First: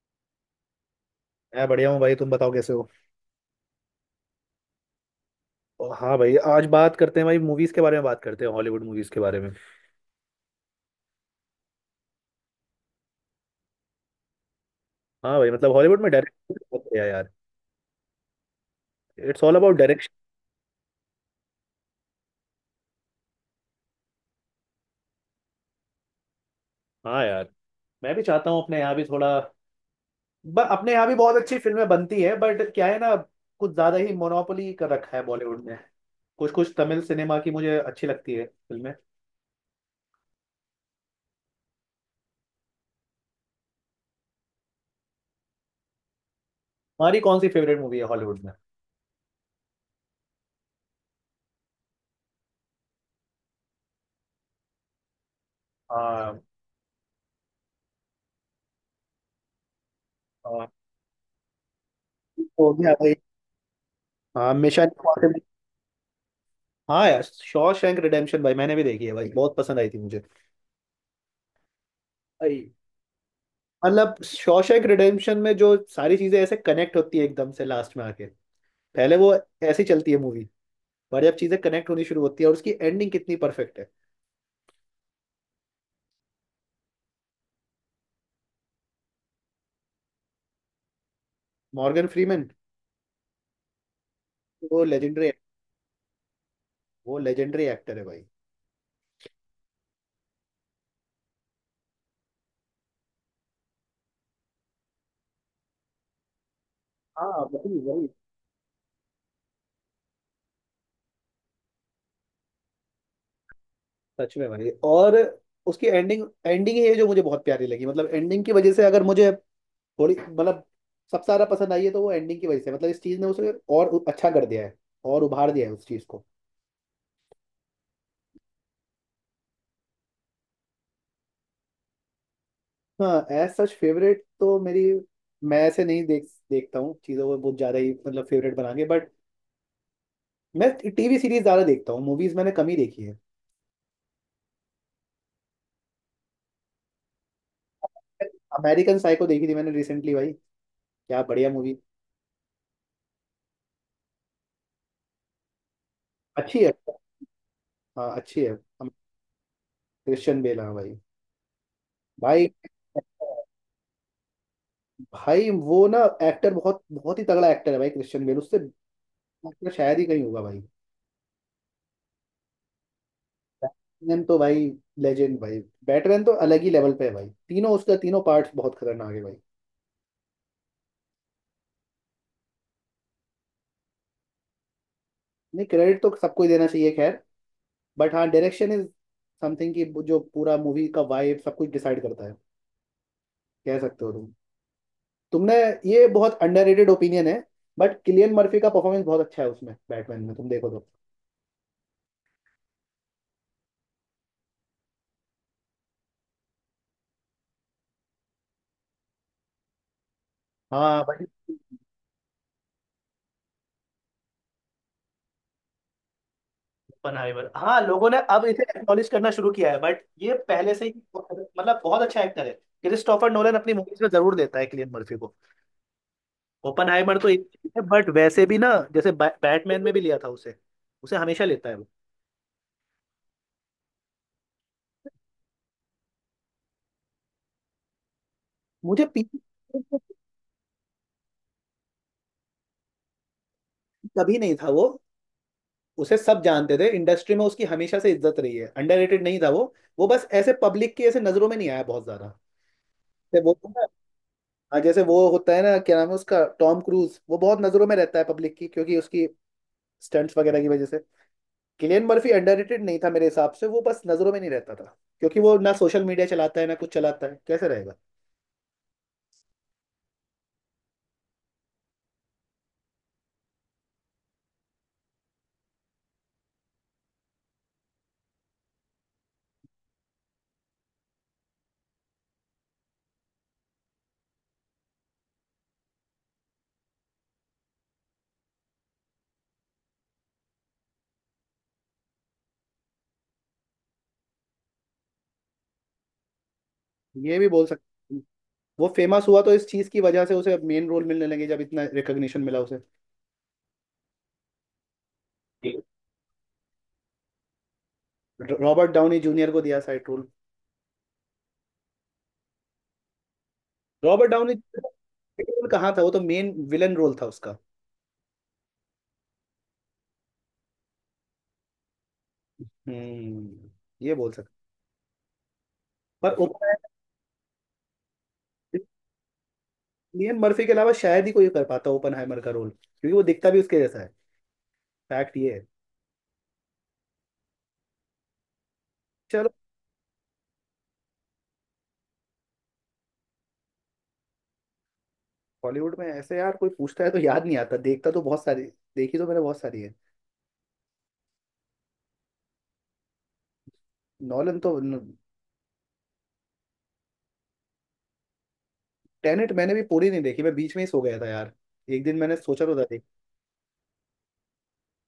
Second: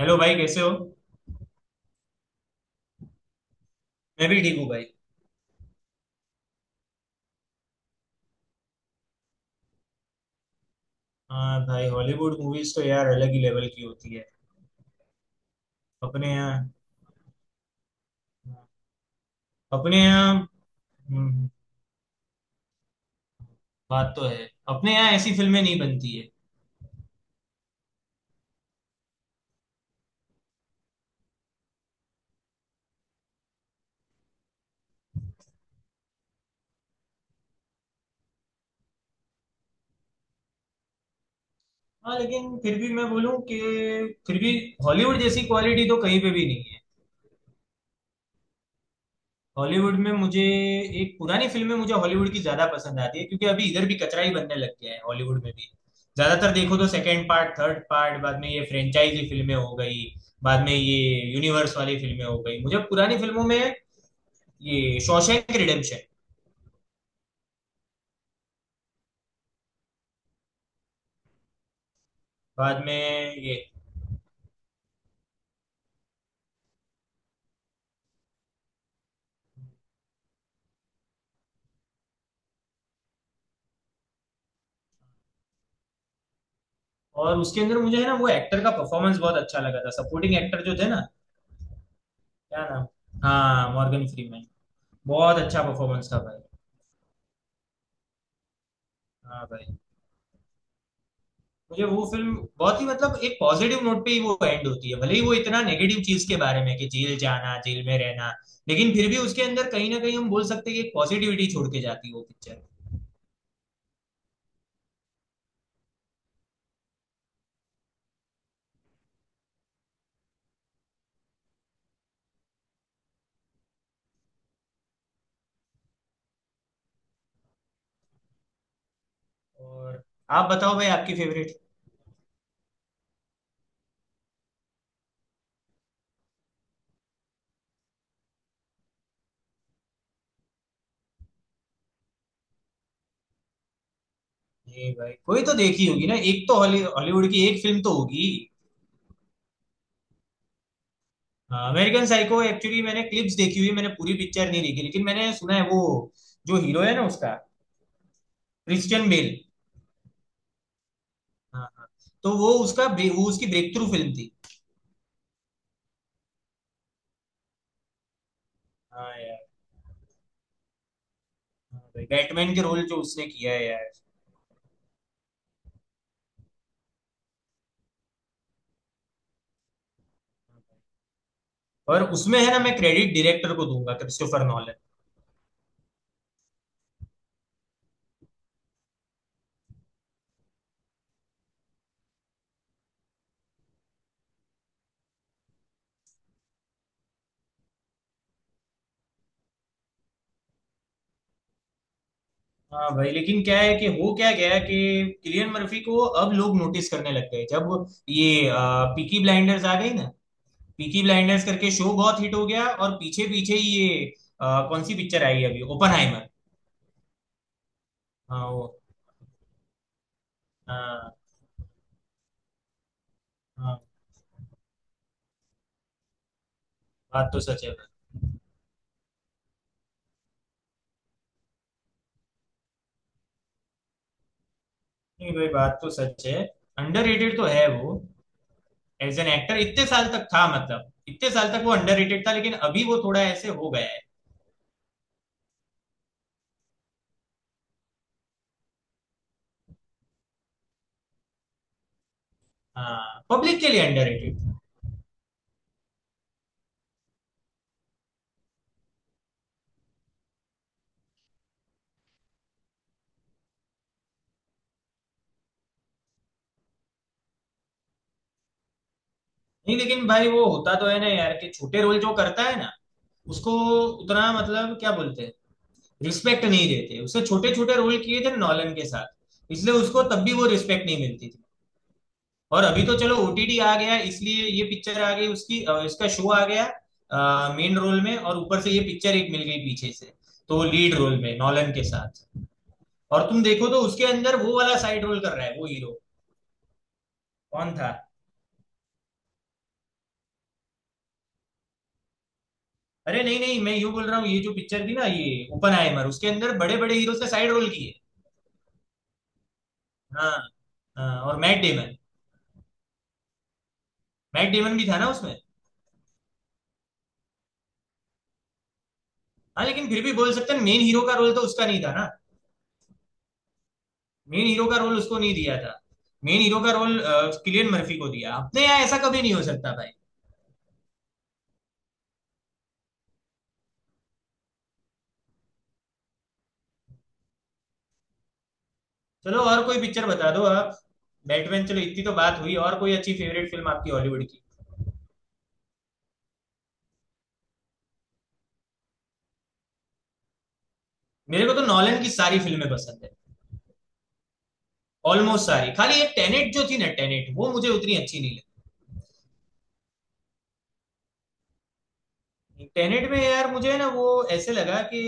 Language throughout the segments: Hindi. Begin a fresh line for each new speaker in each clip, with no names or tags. हेलो भाई कैसे हो?
मैं बढ़िया हूँ भाई। तुम बताओ कैसे हो।
मैं भी ठीक हूँ भाई।
हाँ भाई, आज बात करते हैं भाई, मूवीज के बारे में बात करते हैं, हॉलीवुड मूवीज के बारे में।
हाँ भाई, हॉलीवुड मूवीज तो यार अलग ही लेवल की होती है।
हाँ भाई, मतलब हॉलीवुड में
अपने
डायरेक्शन
यहाँ
बहुत बढ़िया यार। इट्स ऑल अबाउट
अपने
डायरेक्शन।
यहाँ हम्म। बात तो है। अपने यहाँ ऐसी फिल्में नहीं बनती है।
हाँ यार, मैं भी चाहता हूँ अपने यहाँ भी थोड़ा। अपने यहाँ भी बहुत अच्छी फिल्में बनती है, बट क्या है ना, कुछ ज्यादा ही मोनोपोली कर रखा है बॉलीवुड ने। कुछ कुछ तमिल सिनेमा की मुझे अच्छी लगती है फिल्में।
हाँ, लेकिन फिर भी मैं बोलूँ कि फिर भी हॉलीवुड जैसी क्वालिटी तो कहीं पे भी नहीं है।
हमारी कौन सी फेवरेट मूवी है हॉलीवुड में।
हॉलीवुड में मुझे एक पुरानी फिल्म में मुझे हॉलीवुड की ज्यादा पसंद आती है क्योंकि अभी इधर भी कचरा ही बनने लग गया है हॉलीवुड में भी।
हाँ
ज्यादातर देखो तो सेकंड पार्ट थर्ड पार्ट, बाद में ये फ्रेंचाइजी फिल्में हो गई। बाद
हाँ,
में ये यूनिवर्स वाली फिल्में हो गई।
हो
मुझे
गया भाई।
पुरानी फिल्मों में
हाँ, मिशन
ये
इम्पॉसिबल।
Shawshank redemption.
हाँ यार, शॉशैंक रिडेम्पशन, भाई मैंने भी देखी है भाई, बहुत पसंद आई थी मुझे भाई।
बाद में ये
मतलब शॉशैंक रिडेम्पशन में जो सारी चीजें ऐसे कनेक्ट होती है एकदम से लास्ट में आके। पहले वो ऐसी चलती है मूवी, पर जब चीजें कनेक्ट होनी शुरू होती है, और उसकी एंडिंग कितनी परफेक्ट है।
और उसके अंदर मुझे है ना, वो एक्टर का परफॉर्मेंस बहुत अच्छा लगा था, सपोर्टिंग एक्टर जो थे ना।
Morgan Freeman.
क्या नाम? हाँ, मॉर्गन फ्रीमैन।
वो लेजेंडरी।
बहुत अच्छा परफॉर्मेंस था भाई।
वो लेजेंडरी एक्टर है भाई।
हाँ भाई। मुझे वो फिल्म बहुत ही, मतलब एक पॉजिटिव नोट पे ही वो एंड होती है, भले ही वो इतना नेगेटिव चीज के बारे में कि जेल
हाँ
जाना,
वही
जेल में
वही।
रहना। लेकिन फिर भी उसके अंदर कहीं ना कहीं हम बोल सकते हैं कि एक पॉजिटिविटी छोड़ के जाती है वो पिक्चर।
सच में भाई, और उसकी एंडिंग एंडिंग ही है जो मुझे बहुत प्यारी लगी। मतलब एंडिंग की वजह से, अगर मुझे थोड़ी मतलब सबसे ज्यादा पसंद आई है तो वो एंडिंग की वजह से। मतलब इस चीज ने उसे और अच्छा कर दिया है, और उभार दिया है उस चीज को।
और आप बताओ भाई, आपकी फेवरेट?
हाँ, एज सच फेवरेट तो मेरी, मैं ऐसे नहीं देखता हूँ चीज़ों को बहुत ज़्यादा ही, मतलब फेवरेट बना के। बट मैं टीवी सीरीज ज़्यादा देखता हूँ, मूवीज़ मैंने कम ही देखी है।
ये भाई, कोई तो देखी होगी ना, एक तो हॉलीवुड की एक फिल्म तो होगी।
अमेरिकन साइको देखी थी मैंने रिसेंटली भाई। क्या बढ़िया मूवी।
अमेरिकन साइको एक्चुअली मैंने क्लिप्स देखी हुई, मैंने पूरी पिक्चर नहीं देखी, लेकिन मैंने सुना है वो जो
अच्छी है।
हीरो है ना उसका,
हाँ अच्छी है।
Christian Bale.
क्रिश्चियन बेल, हाँ भाई।
हाँ, हाँ। तो
भाई।
वो उसकी ब्रेक थ्रू फिल्म थी।
भाई वो ना, एक्टर बहुत बहुत ही तगड़ा एक्टर है भाई, क्रिश्चियन बेल। उससे
हाँ यार।
actor शायद ही कहीं होगा भाई।
बैटमैन के रोल जो उसने किया है यार।
बैटमैन तो भाई, लेजेंड भाई। बैटमैन तो अलग ही लेवल पे है भाई, तीनों उसका तीनों पार्ट्स बहुत खतरनाक है भाई।
और उसमें है ना, मैं क्रेडिट डायरेक्टर को दूंगा, क्रिस्टोफर नॉलन।
नहीं, क्रेडिट तो सबको ही देना चाहिए, खैर। बट हाँ, डायरेक्शन इज समथिंग कि जो पूरा मूवी का वाइब सब कुछ डिसाइड करता है। कह सकते हो तुम। तुमने, ये बहुत अंडररेटेड ओपिनियन है। बट किलियन मर्फी का परफॉर्मेंस बहुत अच्छा है उसमें, बैटमैन में तुम देखो तो।
हाँ भाई। लेकिन क्या है कि, हो क्या गया कि किलियन मर्फी को अब लोग नोटिस करने लग गए जब ये पीकी ब्लाइंडर्स आ गई ना।
हाँ
पीकी
बट।
ब्लाइंडर्स करके शो बहुत हिट हो गया और पीछे पीछे ये कौन सी पिक्चर आई है अभी, ओपनहाइमर।
ओपनहाइमर, हाँ लोगों ने अब
हाँ
इसे
वो।
एक्नॉलेज करना शुरू किया है, बट ये पहले से ही
हाँ।
मतलब बहुत अच्छा एक्टर है। क्रिस्टोफर नोलन अपनी
हाँ।
मूवीज में जरूर देता है किलियन मर्फी को। ओपनहाइमर तो
बात तो
एक
सच है
है,
भाई।
बट वैसे भी ना, जैसे बैटमैन में भी लिया था उसे, उसे हमेशा लेता है वो।
नहीं भाई, बात तो सच है। अंडररेटेड तो है वो।
मुझे
एज एन
पीक।
एक्टर इतने साल तक था, मतलब इतने साल तक वो अंडररेटेड था, लेकिन अभी वो थोड़ा ऐसे हो गया है।
कभी नहीं था वो, उसे सब जानते थे इंडस्ट्री में, उसकी हमेशा से इज्जत रही है, अंडररेटेड नहीं था वो। वो बस ऐसे पब्लिक की ऐसे नजरों में नहीं आया बहुत ज्यादा।
हाँ,
जैसे वो
पब्लिक
तो
के
ना,
लिए अंडररेटेड।
हाँ, जैसे वो होता है ना, क्या नाम है उसका, टॉम क्रूज, वो बहुत नजरों में रहता है पब्लिक की, क्योंकि उसकी स्टंट्स वगैरह की वजह से। किलियन मर्फी अंडररेटेड नहीं था मेरे हिसाब से, वो बस नजरों में नहीं रहता था, क्योंकि वो ना सोशल मीडिया चलाता है ना कुछ चलाता है, कैसे रहेगा।
नहीं लेकिन भाई, वो होता तो है ना यार कि छोटे रोल जो करता है ना उसको उतना, मतलब क्या बोलते हैं, रिस्पेक्ट नहीं देते। उसने छोटे छोटे रोल किए थे नॉलन के साथ, इसलिए उसको तब भी वो रिस्पेक्ट नहीं मिलती थी। और अभी तो चलो ओटीटी आ गया, इसलिए ये पिक्चर आ गई उसकी, इसका शो आ गया मेन रोल में, और ऊपर से ये पिक्चर एक मिल गई पीछे से। तो लीड रोल में नॉलन के साथ, और तुम देखो तो उसके अंदर वो वाला साइड रोल कर रहा है वो हीरो।
ये भी बोल
कौन था?
सकते हैं। वो फेमस हुआ तो इस चीज की वजह से उसे मेन रोल मिलने लगे, जब इतना रिकग्निशन मिला उसे।
अरे नहीं नहीं, मैं यूं बोल रहा हूँ, ये जो पिक्चर थी ना ये ओपनहाइमर, उसके अंदर बड़े बड़े हीरोज ने साइड रोल किए।
रॉबर्ट डाउनी जूनियर को दिया साइड रोल।
हाँ, हाँ, और Matt Damon.
Robert
Matt
Downey.
Damon भी था ना उसमें?
रोल कहाँ था, वो तो मेन विलन रोल था उसका।
हाँ, लेकिन फिर भी बोल सकते हैं मेन हीरो का रोल तो उसका नहीं था ना।
हम्म, ये बोल
मेन
सकते।
हीरो का रोल उसको नहीं दिया था।
पर
मेन हीरो का
ओपनहाइमर,
रोल किलियन मर्फी को दिया, अपने यहाँ ऐसा कभी नहीं हो सकता भाई।
लियन मर्फी के अलावा शायद ही कोई कर पाता ओपनहाइमर का रोल, क्योंकि वो दिखता भी उसके जैसा है। फैक्ट ये है।
चलो,
चलो।
और कोई पिक्चर बता दो आप। बैटमैन, चलो इतनी तो बात हुई, और कोई अच्छी फेवरेट फिल्म आपकी हॉलीवुड की?
बॉलीवुड में ऐसे यार, कोई पूछता है तो याद नहीं आता। देखता तो बहुत सारी, देखी तो मैंने बहुत सारी है।
मेरे को तो नॉलन की सारी फिल्में पसंद है।
नॉलन तो,
ऑलमोस्ट सारी, खाली ये टेनेट जो थी ना, टेनेट वो मुझे उतनी अच्छी नहीं
टेनेट मैंने भी पूरी नहीं देखी, मैं बीच में ही सो गया था यार। एक दिन मैंने सोचा
लगी।
तो था देख।
टेनेट में यार मुझे ना वो ऐसे लगा कि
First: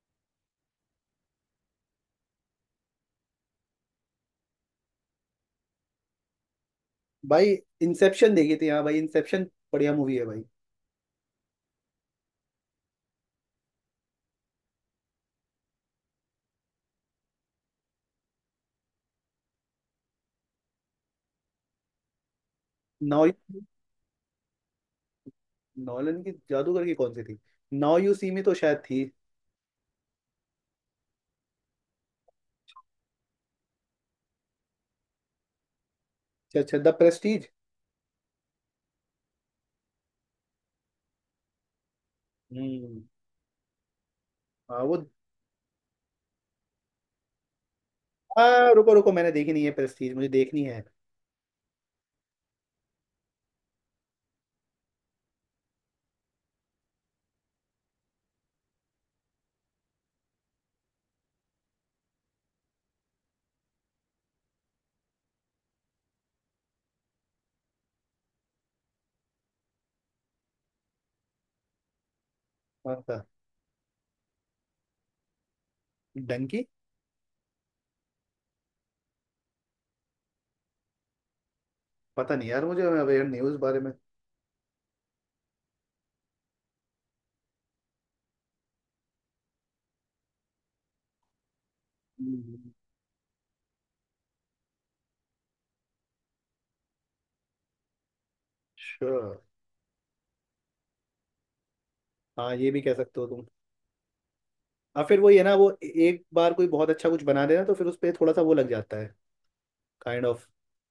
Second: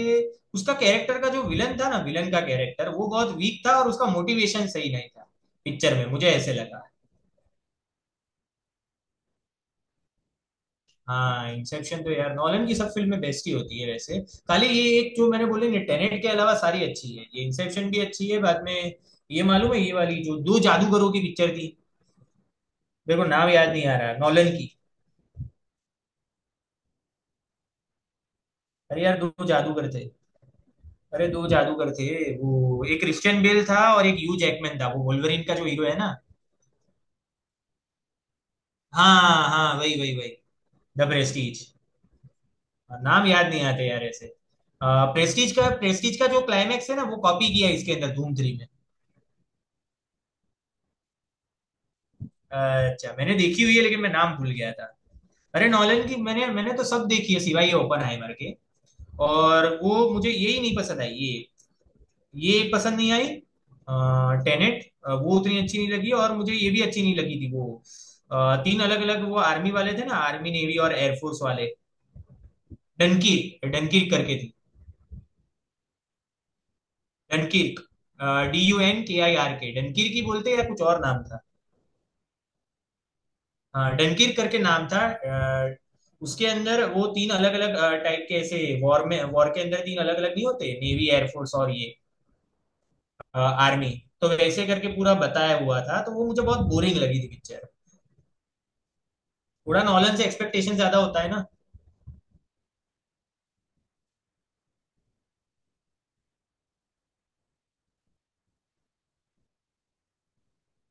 उसका कैरेक्टर का, जो विलन था ना, विलन का कैरेक्टर वो बहुत वीक था और उसका मोटिवेशन सही नहीं था पिक्चर में, मुझे ऐसे लगा।
भाई इंसेप्शन देखी थी, हाँ भाई इंसेप्शन, बढ़िया मूवी है भाई।
हाँ, इंसेप्शन तो यार नॉलन की सब फिल्में बेस्ट ही होती है वैसे। खाली ये एक जो मैंने बोले ना, टेनेट के अलावा सारी अच्छी है, ये इंसेप्शन भी अच्छी है। बाद में ये मालूम है, ये वाली जो दो जादूगरों की पिक्चर थी, मेरे को
नाउ
नाम याद नहीं आ रहा, नॉलन की।
नॉलन की जादूगर की कौन सी थी, नाउ यू सी में तो शायद थी।
अरे यार, दो जादूगर थे। अरे दो जादूगर थे, वो एक क्रिश्चियन बेल था और एक ह्यू जैकमैन था, वो वोल्वरिन का जो हीरो है ना।
अच्छा अच्छा, द प्रेस्टीज।
हाँ, हाँ, वही वही वही। The Prestige.
हम्म।
नाम याद नहीं आते यार ऐसे।
हाँ वो,
प्रेस्टीज का जो क्लाइमैक्स है ना, वो कॉपी किया इसके अंदर धूम थ्री में।
रुको रुको, मैंने देखी नहीं है प्रेस्टीज, मुझे देखनी है।
अच्छा, मैंने देखी हुई है लेकिन मैं नाम भूल गया था। अरे नॉलन की, मैंने मैंने तो सब देखी है सिवाय ये ओपनहाइमर के। और वो मुझे यही नहीं पसंद आई, ये। ये पसंद नहीं आई। टेनेट। वो उतनी अच्छी नहीं लगी, और मुझे ये भी अच्छी नहीं लगी थी वो, तीन अलग अलग, वो आर्मी वाले थे ना, आर्मी नेवी और एयरफोर्स वाले।
कौन सा।
डनकीर्क, डनकीर्क करके थी।
डंकी।
डनकीर्क, Dunkirk, डनकीर्क ही बोलते हैं या कुछ और नाम था?
पता नहीं यार, मुझे अवेयर नहीं हूँ उस बारे में।
हाँ, डनकीर्क करके नाम था। अ, उसके अंदर वो तीन अलग अलग टाइप के ऐसे, वॉर के अंदर तीन अलग अलग नहीं होते, नेवी एयरफोर्स और ये
हम्म।
आर्मी। तो वैसे करके पूरा बताया हुआ था, तो वो मुझे बहुत बोरिंग लगी थी पिक्चर।
sure.
थोड़ा नॉलेज से एक्सपेक्टेशन ज्यादा होता है ना।
हाँ ये भी कह सकते हो तुम। हाँ फिर वही है ना वो, एक बार कोई बहुत अच्छा कुछ बना देना तो फिर उस पर थोड़ा सा वो लग जाता है, काइंड ऑफ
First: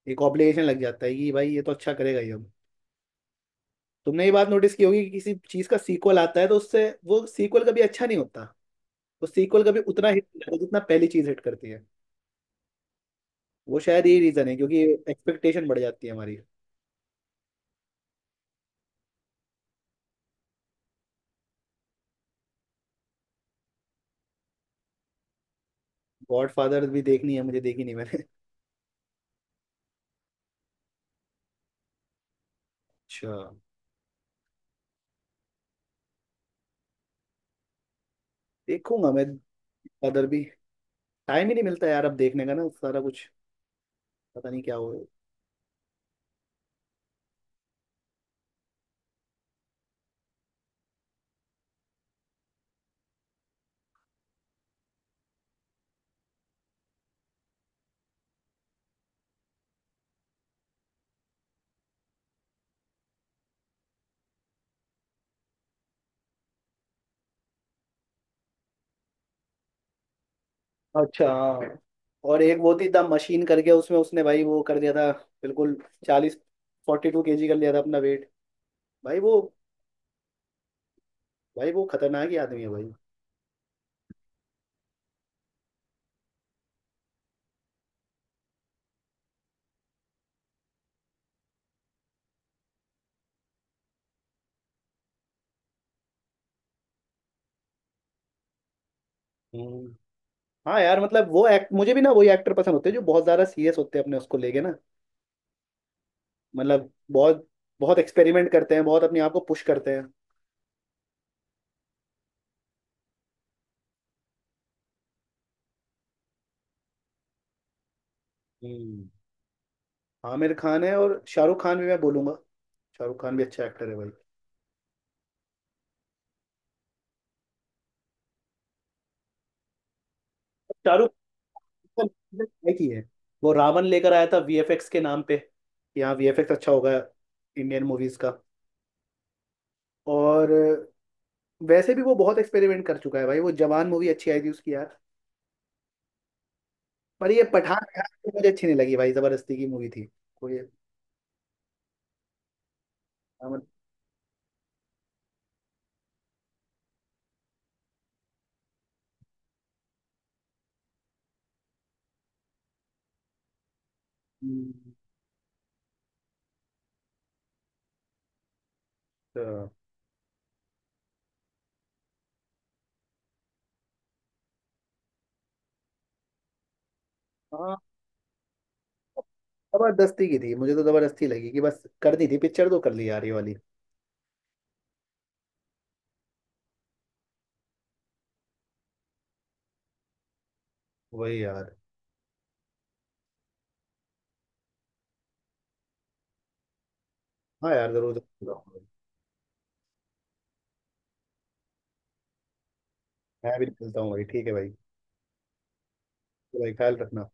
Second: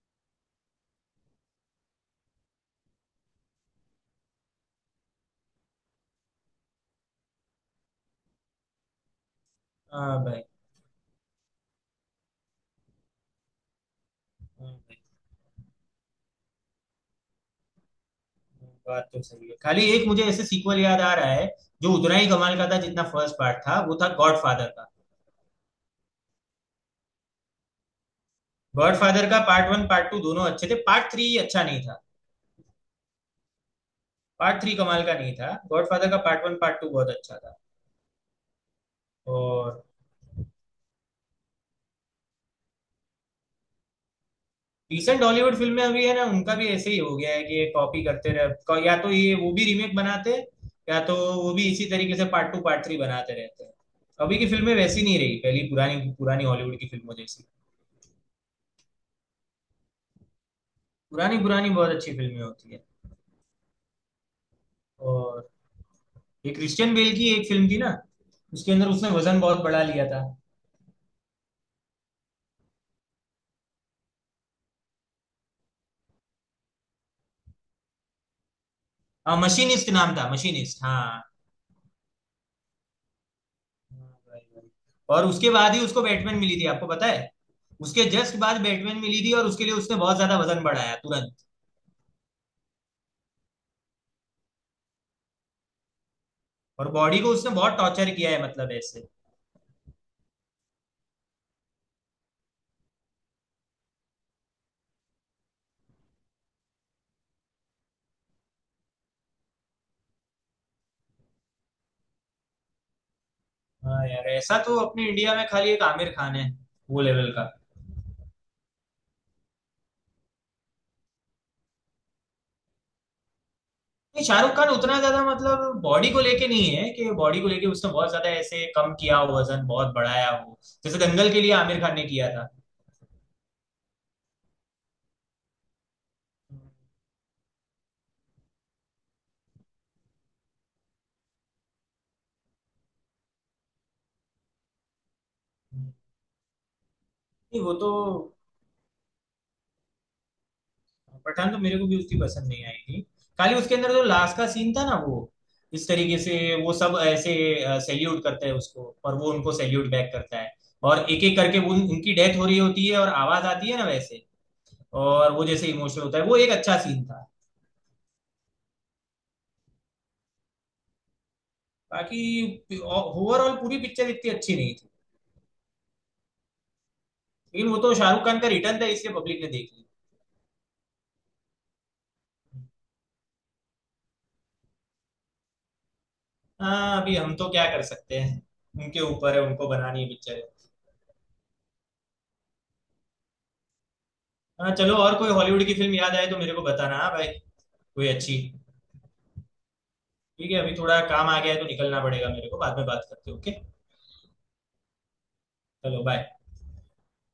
एक ऑब्लिगेशन लग जाता है कि भाई ये तो अच्छा करेगा ये अब। तुमने ये बात नोटिस की होगी कि किसी चीज़ का सीक्वल आता है तो उससे वो सीक्वल कभी अच्छा नहीं होता, वो सीक्वल कभी उतना
हाँ
हिट नहीं
भाई।
करता जितना पहली चीज़ हिट करती है। वो शायद यही रीज़न है
हाँ
क्योंकि
भाई।
एक्सपेक्टेशन बढ़ जाती है हमारी।
बात तो सही है, खाली एक मुझे ऐसे सीक्वल याद आ रहा है जो उतना ही कमाल का था जितना फर्स्ट पार्ट था, वो था गॉड फादर का।
गॉडफादर भी देखनी है मुझे, देखी नहीं मैंने।
गॉड फादर का पार्ट वन, पार्ट टू दोनों अच्छे थे, पार्ट थ्री अच्छा नहीं था।
अच्छा,
पार्ट थ्री कमाल का नहीं था, गॉड फादर का पार्ट वन, पार्ट टू बहुत अच्छा था।
देखूंगा मैं।
और
फादर भी। टाइम ही नहीं मिलता यार अब देखने का ना सारा कुछ, पता नहीं क्या हो गया।
रिसेंट हॉलीवुड फिल्में अभी है ना, उनका भी ऐसे ही हो गया है कि ये कॉपी करते रहे, या तो ये, वो भी रीमेक बनाते हैं, या तो वो भी इसी तरीके से पार्ट टू पार्ट थ्री बनाते रहते हैं। अभी की फिल्में वैसी नहीं रही पहली, पुरानी पुरानी हॉलीवुड की फिल्मों जैसी। पुरानी पुरानी बहुत अच्छी फिल्में होती है। और ये क्रिश्चियन बेल की एक फिल्म थी ना, उसके अंदर उसने वजन बहुत बढ़ा लिया था।
अच्छा हाँ। और एक वो थी द मशीन करके, उसमें उसने भाई वो कर दिया था, बिल्कुल। 40, 42 kg कर लिया था अपना वेट। भाई
हाँ,
वो।
मशीनिस्ट नाम था, मशीनिस्ट। हाँ।
भाई वो खतरनाक ही आदमी है भाई।
हाँ भाई, भाई। और उसके बाद ही उसको बैटमैन मिली थी, आपको पता है। उसके जस्ट बाद बैटमैन मिली थी और उसके लिए उसने बहुत ज्यादा वजन बढ़ाया तुरंत। और बॉडी को उसने बहुत टॉर्चर किया है, मतलब ऐसे।
हम्म। हाँ यार, मतलब वो एक्ट मुझे भी ना, वही एक्टर पसंद होते हैं जो बहुत ज़्यादा सीरियस होते हैं अपने उसको लेके ना, मतलब बहुत बहुत एक्सपेरिमेंट करते हैं, बहुत अपने आप को पुश करते हैं।
हाँ यार, ऐसा तो अपने इंडिया में खाली एक आमिर खान है वो लेवल का।
हम्म। आमिर खान है, और शाहरुख खान भी मैं बोलूंगा, शाहरुख खान भी अच्छा एक्टर है भाई।
नहीं, शाहरुख खान उतना ज्यादा मतलब बॉडी को लेके नहीं है कि बॉडी को लेके उसने बहुत ज्यादा ऐसे कम किया हो, वजन बहुत बढ़ाया हो। जैसे
शाहरुख
दंगल के लिए आमिर खान ने
खान
किया
ने
था।
try की है, वो रावण लेकर आया था वीएफएक्स के नाम पे कि हाँ वीएफएक्स अच्छा होगा इंडियन मूवीज का। और वैसे भी वो बहुत एक्सपेरिमेंट कर चुका है भाई, वो जवान मूवी अच्छी आई थी उसकी यार।
नहीं।
पर ये
वो
पठान
तो।
यार मुझे अच्छी नहीं लगी भाई, जबरदस्ती की मूवी थी। कोई।
पठान तो मेरे को भी उसकी पसंद नहीं आई थी। खाली
अमर-
उसके अंदर जो लास्ट का सीन था ना, वो इस तरीके से वो सब ऐसे सैल्यूट करते हैं उसको, और वो उनको सैल्यूट बैक करता है, और एक एक करके वो उनकी डेथ हो रही होती है, और आवाज आती है ना वैसे।
हम्म,
और वो जैसे इमोशनल होता है, वो एक अच्छा सीन था।
तो।
बाकी ओवरऑल पूरी पिक्चर इतनी अच्छी नहीं थी। लेकिन
हाँ
वो तो शाहरुख खान का रिटर्न था, इसलिए पब्लिक ने देख ली।
जबरदस्ती की थी, मुझे तो जबरदस्ती लगी कि बस करनी थी पिक्चर तो कर ली यार ये वाली।
हाँ, अभी हम तो क्या कर सकते हैं, उनके ऊपर है, उनको बनानी है पिक्चर।
वही यार।
हाँ चलो, और कोई हॉलीवुड की फिल्म याद आए तो मेरे को बताना, हाँ भाई।
हाँ यार
कोई
जरूर
अच्छी।
देखूंगा।
ठीक है, अभी थोड़ा काम आ गया है तो निकलना पड़ेगा मेरे को, बाद में बात करते हैं, ओके?
मैं भी निकलता हूँ भाई, ठीक है भाई।
चलो बाय।
तो भाई ख्याल रखना।